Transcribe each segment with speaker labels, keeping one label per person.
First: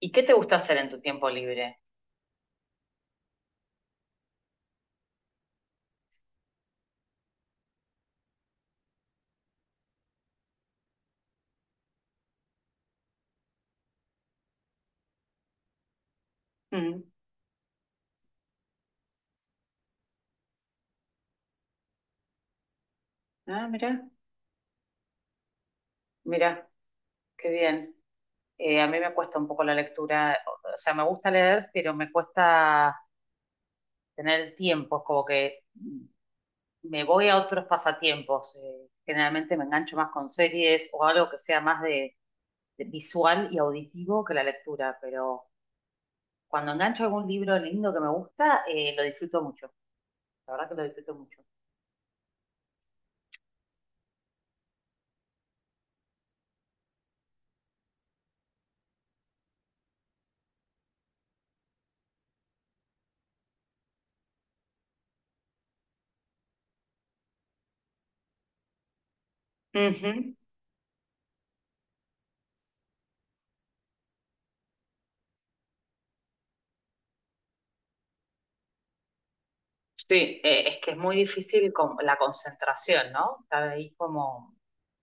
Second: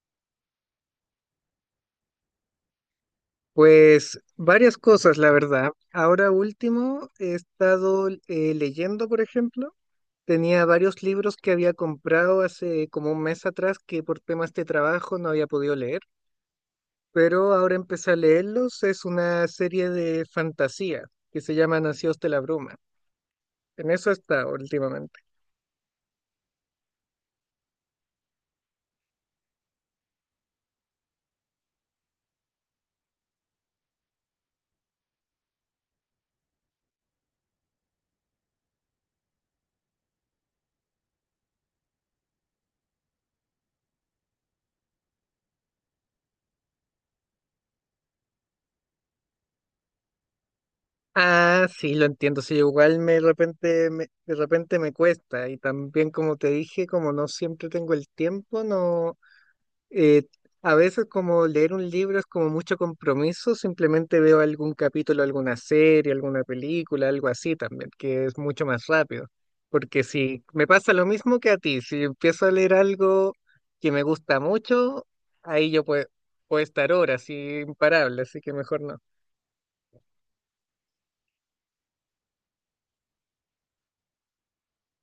Speaker 1: ¿Y qué te gusta hacer en tu tiempo libre?
Speaker 2: Pues varias cosas, la verdad. Ahora último, he estado leyendo, por ejemplo. Tenía varios libros que había comprado hace como un mes atrás que por temas de trabajo no había podido leer,
Speaker 1: Mm.
Speaker 2: pero ahora empecé a leerlos. Es una serie de fantasía que se llama Nacidos de la Bruma.
Speaker 1: Ah,
Speaker 2: En
Speaker 1: mira,
Speaker 2: eso está últimamente.
Speaker 1: mira, qué bien. A mí me cuesta un poco la lectura, o sea, me gusta leer, pero me cuesta tener el tiempo, es como que me voy a otros pasatiempos. Generalmente me engancho más con series o algo que sea más de visual y auditivo que la lectura, pero cuando engancho algún libro lindo que me gusta, lo disfruto mucho, la verdad que lo disfruto mucho.
Speaker 2: Ah, sí, lo entiendo. Sí, igual de repente me cuesta y también como te dije, como no siempre tengo el tiempo, no. Eh, a veces como leer un libro es como mucho compromiso, simplemente veo algún capítulo, alguna serie, alguna película, algo así también, que es mucho más rápido. Porque
Speaker 1: Ujú.
Speaker 2: si me pasa lo mismo que a ti, si empiezo a leer algo que me gusta mucho, ahí puedo estar horas y imparable, así que mejor no.
Speaker 1: Sí, es que es muy difícil con la concentración, ¿no? Estar ahí como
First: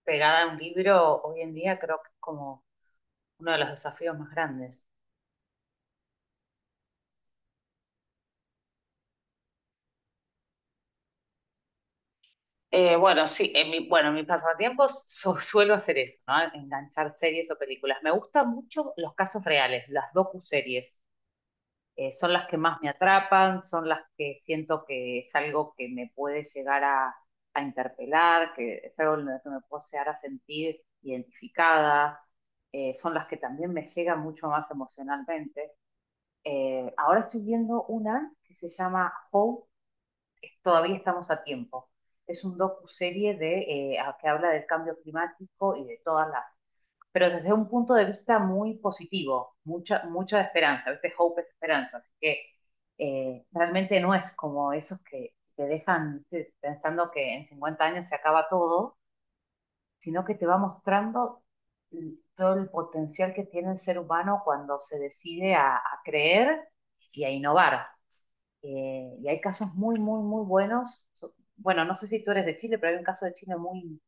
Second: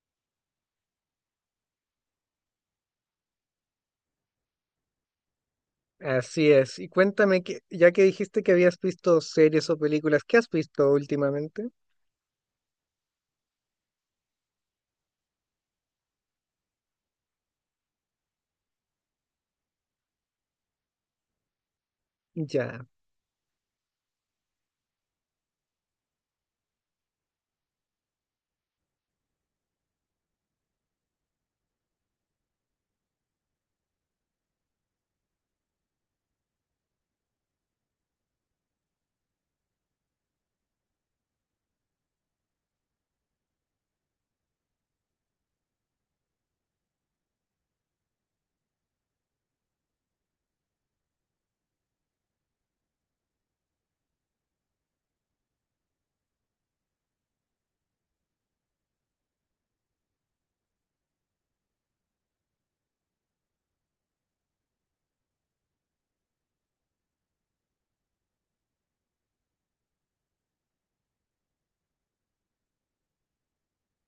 Speaker 1: pegada a un libro hoy en día creo que es como uno de los desafíos más grandes.
Speaker 2: Así es. Y cuéntame, que, ya que dijiste que habías visto series o películas, ¿qué has visto últimamente?
Speaker 1: Bueno, sí, bueno, en mis pasatiempos suelo hacer eso, ¿no? Enganchar series o películas. Me gustan mucho los casos reales, las docuseries. Son las que más
Speaker 2: Ya.
Speaker 1: me atrapan, son las que siento que es algo que me puede a interpelar, que es algo en lo que me puedo llegar a sentir identificada, son las que también me llegan mucho más emocionalmente. Ahora estoy viendo una que se llama How, todavía estamos a tiempo. Es un docu-serie que habla del cambio climático y de todas las, pero desde un punto de vista muy positivo, mucha, mucha esperanza, a veces hope es esperanza, así que realmente no es como esos que te dejan ¿viste? Pensando que en 50 años se acaba todo, sino que te va mostrando todo el potencial que tiene el ser humano cuando se decide a creer y a innovar. Y hay casos muy, muy, muy buenos. Bueno, no sé si tú eres de Chile, pero hay un caso de Chile muy,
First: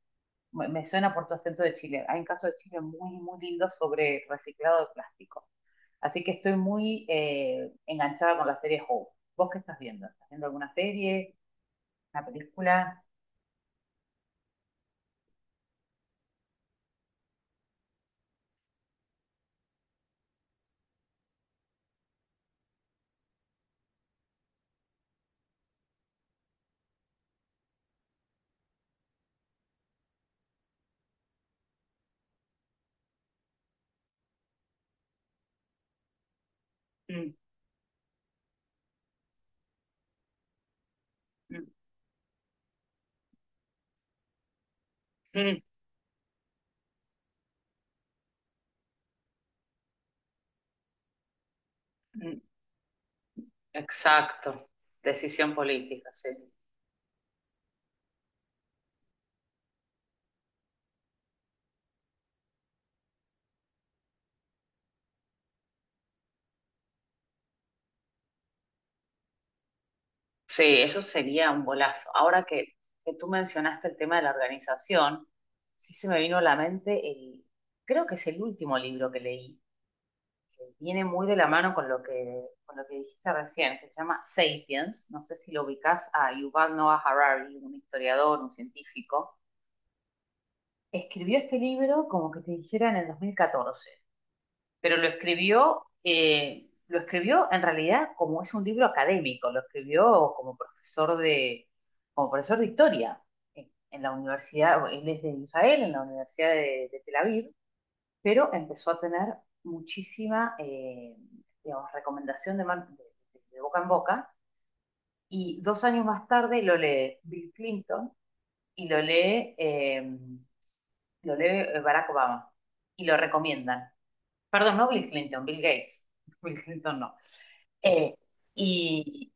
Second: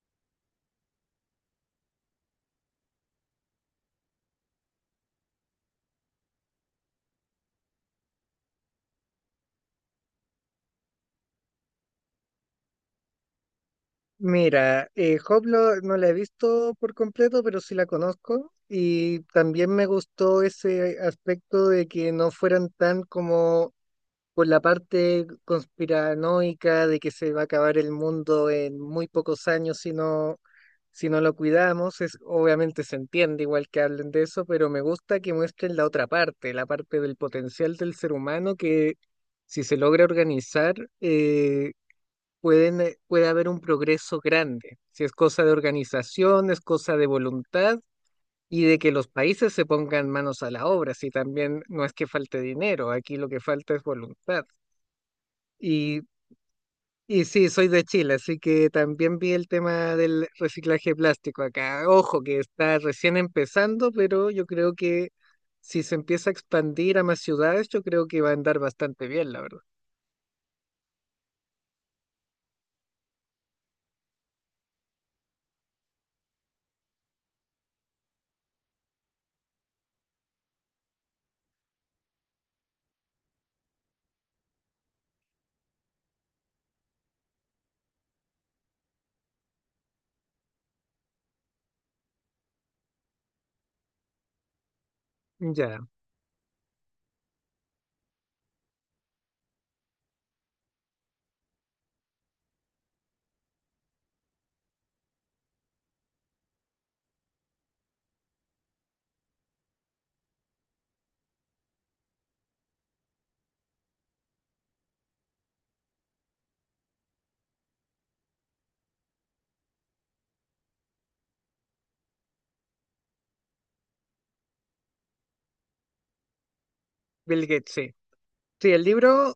Speaker 1: me suena por tu acento de Chile, hay un caso de Chile muy, muy lindo sobre reciclado de plástico. Así que estoy muy enganchada con la serie Hope. ¿Vos qué estás viendo? ¿Estás viendo alguna serie, una película?
Speaker 2: Mira, Hoplo no la he visto por completo, pero sí la conozco. Y también me gustó ese aspecto de que no fueran tan como por la parte conspiranoica de que se va a acabar el mundo en muy pocos años si no lo cuidamos. Es, obviamente se entiende igual que hablen de eso, pero me gusta que muestren la otra parte, la parte del
Speaker 1: Mm,
Speaker 2: potencial del ser humano que si se logra organizar,
Speaker 1: mm,
Speaker 2: eh, puede haber un progreso grande. Si es cosa de
Speaker 1: mm,
Speaker 2: organización, es cosa de voluntad y de que los países se pongan manos a la obra. Si también no es que
Speaker 1: mm.
Speaker 2: falte dinero, aquí lo que falta es voluntad.
Speaker 1: Exacto. Decisión
Speaker 2: Y,
Speaker 1: política, sí.
Speaker 2: y sí, soy de Chile, así que también vi el tema del reciclaje plástico acá. Ojo, que está recién empezando, pero yo creo que si se empieza a expandir a más ciudades, yo creo que va a andar bastante bien, la verdad.
Speaker 1: Sí, eso sería un golazo. Que tú mencionaste el tema de la organización, sí se me vino a la mente el, creo que es el último libro que leí, que viene muy de la mano con con lo que dijiste recién, que se llama Sapiens. No sé si lo ubicás a Yuval Noah Harari, un historiador, un científico. Escribió este libro como que te dijera en el 2014, pero
Speaker 2: Ya,
Speaker 1: lo escribió en realidad como es un libro académico, lo escribió como profesor de historia en la universidad, él es de Israel, en la Universidad de Tel Aviv, pero empezó a tener muchísima, digamos, recomendación de, man- de boca en boca, y dos años más tarde lo lee Bill Clinton y lo lee Barack Obama, y lo recomiendan. Perdón, no Bill Clinton, Bill Gates. Bill Clinton no.
Speaker 2: Bill Gates, sí.
Speaker 1: Eh,
Speaker 2: Sí, el
Speaker 1: y
Speaker 2: libro.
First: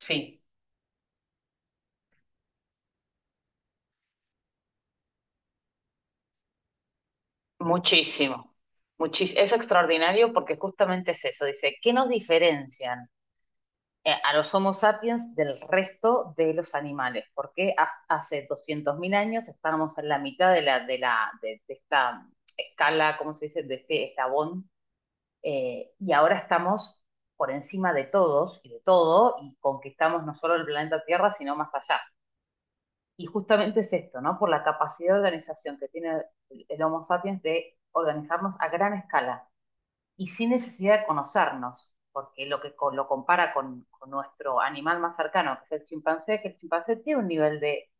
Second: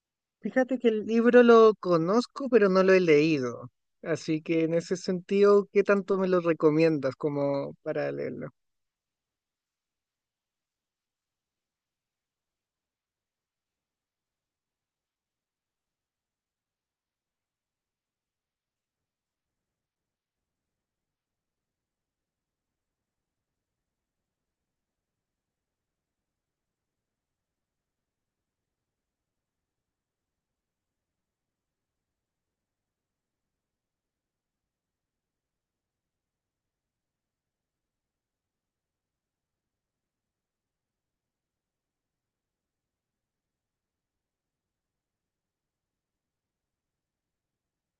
Speaker 1: sí,
Speaker 2: Fíjate que el libro lo conozco, pero no lo he leído. Así que en ese sentido, ¿qué tanto me lo recomiendas como para leerlo?
Speaker 1: muchísimo. Es extraordinario porque justamente es eso. Dice, ¿qué nos diferencian a los Homo sapiens del resto de los animales? Porque hace 200.000 años estábamos en la mitad de esta escala, ¿cómo se dice? De este eslabón. Y ahora estamos por encima de todos y de todo y conquistamos no solo el planeta Tierra, sino más allá. Y justamente es esto, ¿no? Por la capacidad de organización que tiene el Homo sapiens de organizarnos a gran escala y sin necesidad de conocernos, porque lo compara con nuestro animal más cercano, que es el chimpancé, que el chimpancé tiene un nivel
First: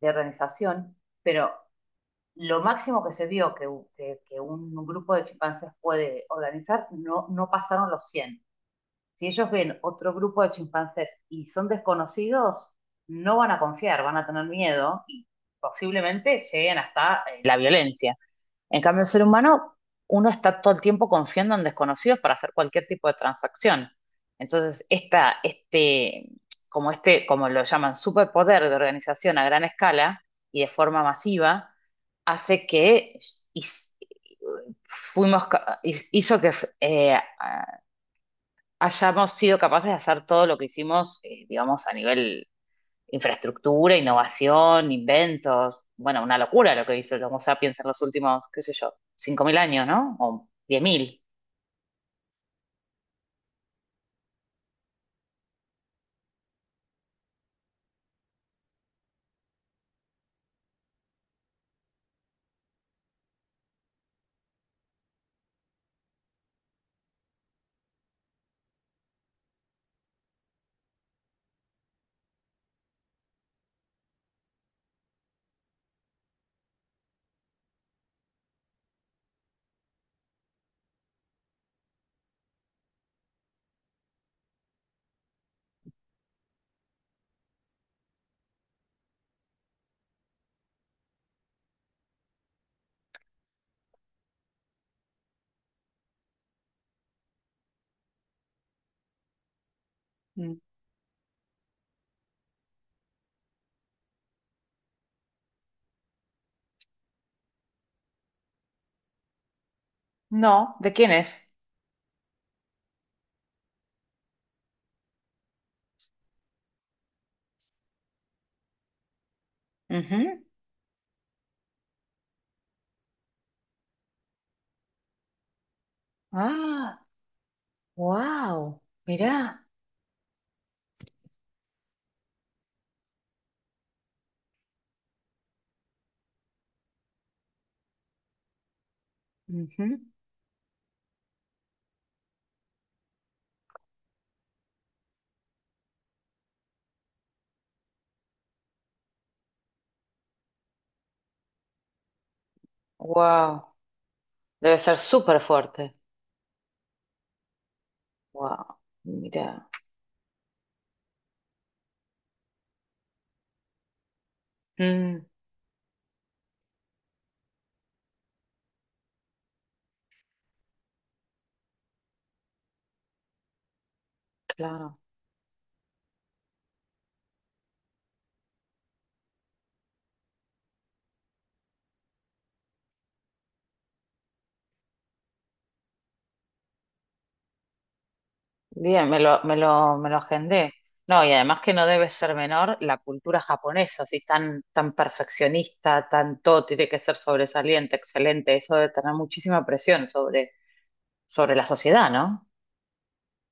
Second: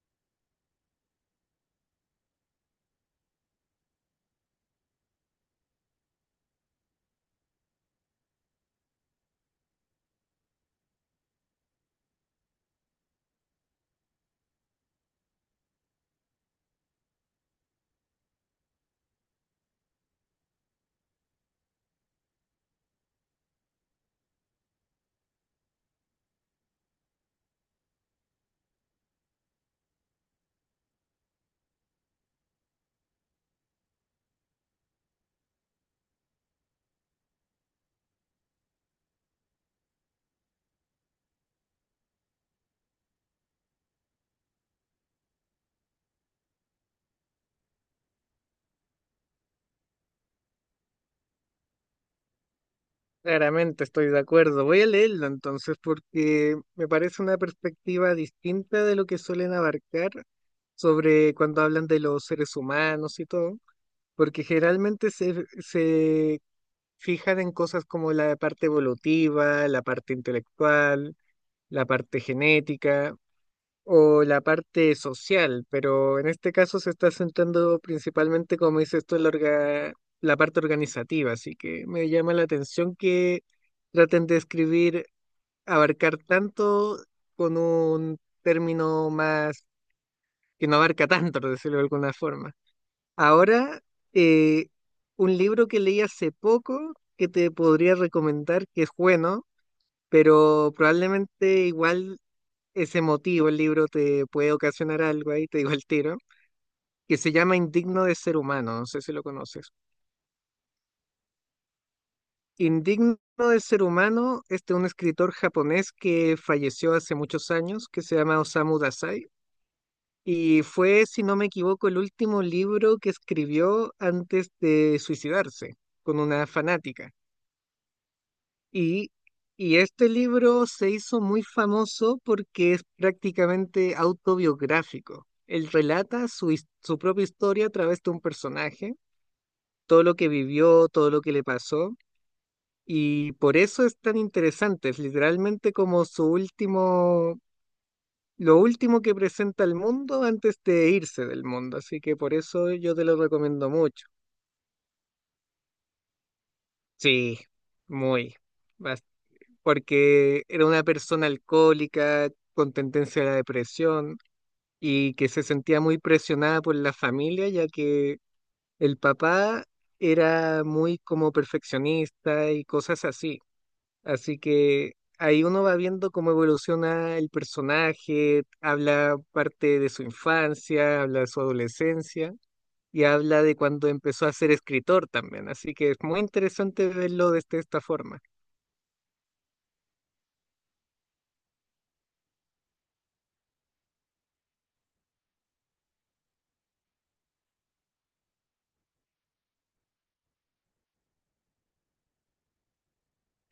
Speaker 1: de organización, pero lo máximo que se vio que un grupo de chimpancés puede organizar no, no pasaron los cien, si ellos ven otro grupo de chimpancés y son desconocidos, no van a confiar, van a tener miedo y posiblemente lleguen hasta la violencia. En cambio, el ser humano, uno está todo el tiempo confiando en desconocidos para hacer cualquier tipo de transacción. Entonces, esta, este, como lo llaman, superpoder de organización a gran escala y de forma masiva, hace que y- fuimos, ca- hizo que eh, hayamos sido capaces de hacer todo lo que hicimos, digamos, a nivel infraestructura, innovación, inventos. Bueno, una locura lo que hizo el Homo sapiens en los últimos, qué sé yo, 5.000 años, ¿no? O 10.000.
Speaker 2: Claramente estoy de acuerdo. Voy a leerlo entonces porque me parece una perspectiva distinta de lo que suelen abarcar sobre cuando hablan de los seres humanos y todo, porque generalmente se fijan en cosas como la parte evolutiva, la parte intelectual, la parte genética, o la parte social, pero en este caso se está centrando principalmente, como dices tú, en la parte organizativa, así que me llama la atención que traten de escribir, abarcar tanto con un término más que no abarca tanto, por decirlo de alguna forma. Ahora, eh, un libro que leí hace poco que te podría recomendar, que es bueno,
Speaker 1: Mm.
Speaker 2: pero probablemente igual ese motivo, el libro te puede ocasionar algo ahí, te digo el tiro, que se llama Indigno de ser humano, no sé si lo conoces.
Speaker 1: No, ¿de quién es?
Speaker 2: Indigno de ser humano es de un escritor japonés que falleció hace muchos años, que se llama Osamu Dazai,
Speaker 1: Ujú.
Speaker 2: y fue, si no me equivoco, el último libro que escribió antes de suicidarse con una
Speaker 1: Ah,
Speaker 2: fanática.
Speaker 1: wow,
Speaker 2: Y,
Speaker 1: mirá.
Speaker 2: y este libro se hizo muy famoso porque es prácticamente autobiográfico. Él relata su propia historia a través de un personaje,
Speaker 1: Ujú.
Speaker 2: todo lo que vivió, todo lo que le pasó, y por eso es tan interesante. Es literalmente como su último, lo último que presenta al mundo antes de irse del mundo. Así que por eso yo te lo recomiendo
Speaker 1: Wow.
Speaker 2: mucho.
Speaker 1: Debe ser súper fuerte.
Speaker 2: Sí, muy.
Speaker 1: Wow, mirá.
Speaker 2: Porque era una persona alcohólica con tendencia a la depresión y
Speaker 1: Mm,
Speaker 2: que se sentía muy presionada por la familia, ya que el papá era muy como perfeccionista y cosas así. Así que
Speaker 1: claro.
Speaker 2: ahí uno va viendo cómo evoluciona el personaje, habla parte de su infancia, habla de su adolescencia. Y habla de cuando empezó a ser escritor también, así que es muy interesante verlo desde esta forma.
Speaker 1: Bien, me lo agendé. No, y además que no debe ser menor la cultura japonesa, así tan, tan perfeccionista, tan todo tiene que ser sobresaliente, excelente. Eso debe tener muchísima presión sobre la sociedad, ¿no?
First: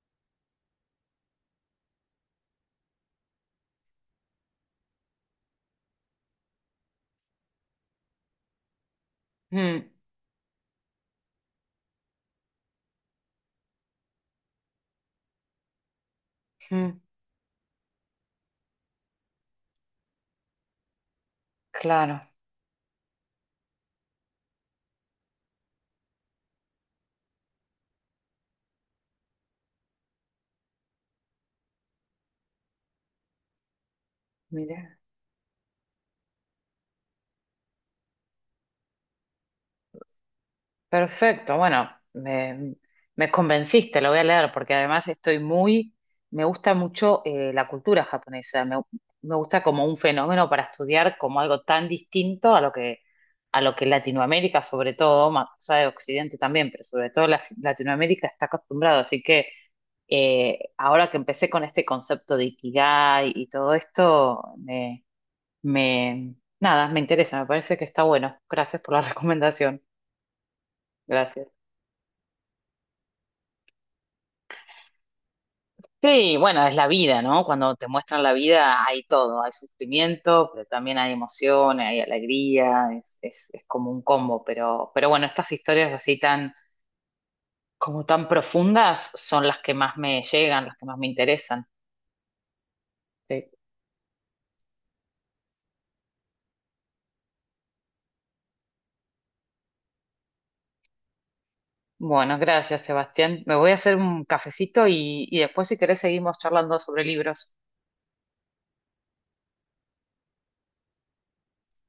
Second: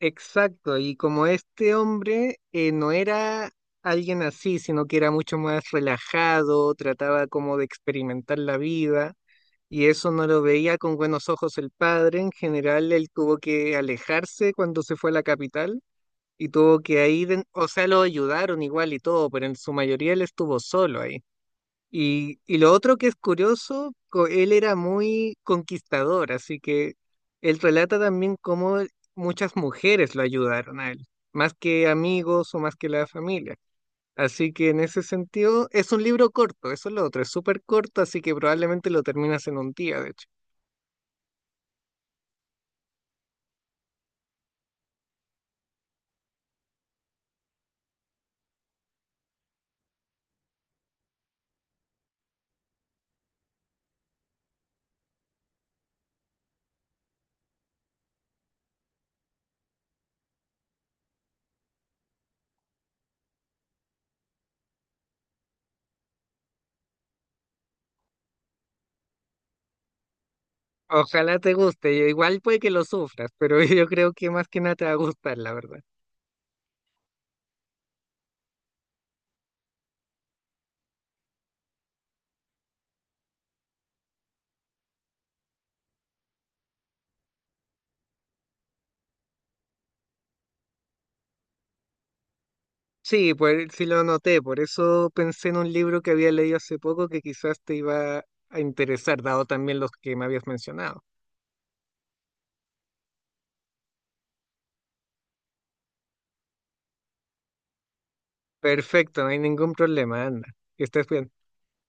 Speaker 2: Exacto, y como este hombre no era alguien así, sino que era mucho más relajado, trataba como de experimentar la vida,
Speaker 1: Mm,
Speaker 2: y eso no lo veía con buenos ojos el padre, en general él tuvo que alejarse cuando se fue a la capital y tuvo
Speaker 1: mm,
Speaker 2: que ahí, o sea, lo ayudaron igual y todo, pero en su mayoría él estuvo solo ahí.
Speaker 1: claro,
Speaker 2: Y lo otro que es curioso, él era muy conquistador, así que él relata también cómo muchas mujeres lo ayudaron a él, más que amigos o más que la familia. Así que en
Speaker 1: mire.
Speaker 2: ese sentido, es un libro corto, eso es lo otro, es súper corto, así que probablemente lo terminas en un día, de hecho.
Speaker 1: Perfecto, bueno, me convenciste, lo voy a leer porque además estoy muy, me gusta mucho la cultura japonesa, me gusta como un fenómeno para estudiar como algo tan distinto a a lo que Latinoamérica sobre todo, más o sea, de Occidente también, pero sobre todo Latinoamérica está acostumbrado, así que ahora que empecé con este concepto de Ikigai y todo esto, me, nada, me interesa, me parece que está bueno. Gracias por la recomendación,
Speaker 2: Ojalá
Speaker 1: gracias.
Speaker 2: te guste, igual puede que lo sufras, pero yo creo que más que nada te va a gustar, la verdad.
Speaker 1: Sí, bueno, es la vida, ¿no? Cuando te muestran la vida hay todo, hay sufrimiento, pero también hay emoción, hay alegría, es como un combo, pero bueno, estas historias así como tan profundas son las que más me llegan, las que más me interesan.
Speaker 2: Sí,
Speaker 1: Sí.
Speaker 2: pues sí lo noté, por eso pensé en un libro que había leído hace poco que quizás te iba a interesar, dado también los que me habías mencionado.
Speaker 1: Bueno, gracias, Sebastián. Me voy a hacer un cafecito y después si querés seguimos charlando sobre libros.
Speaker 2: Perfecto, no hay ningún problema, anda. Que estés bien.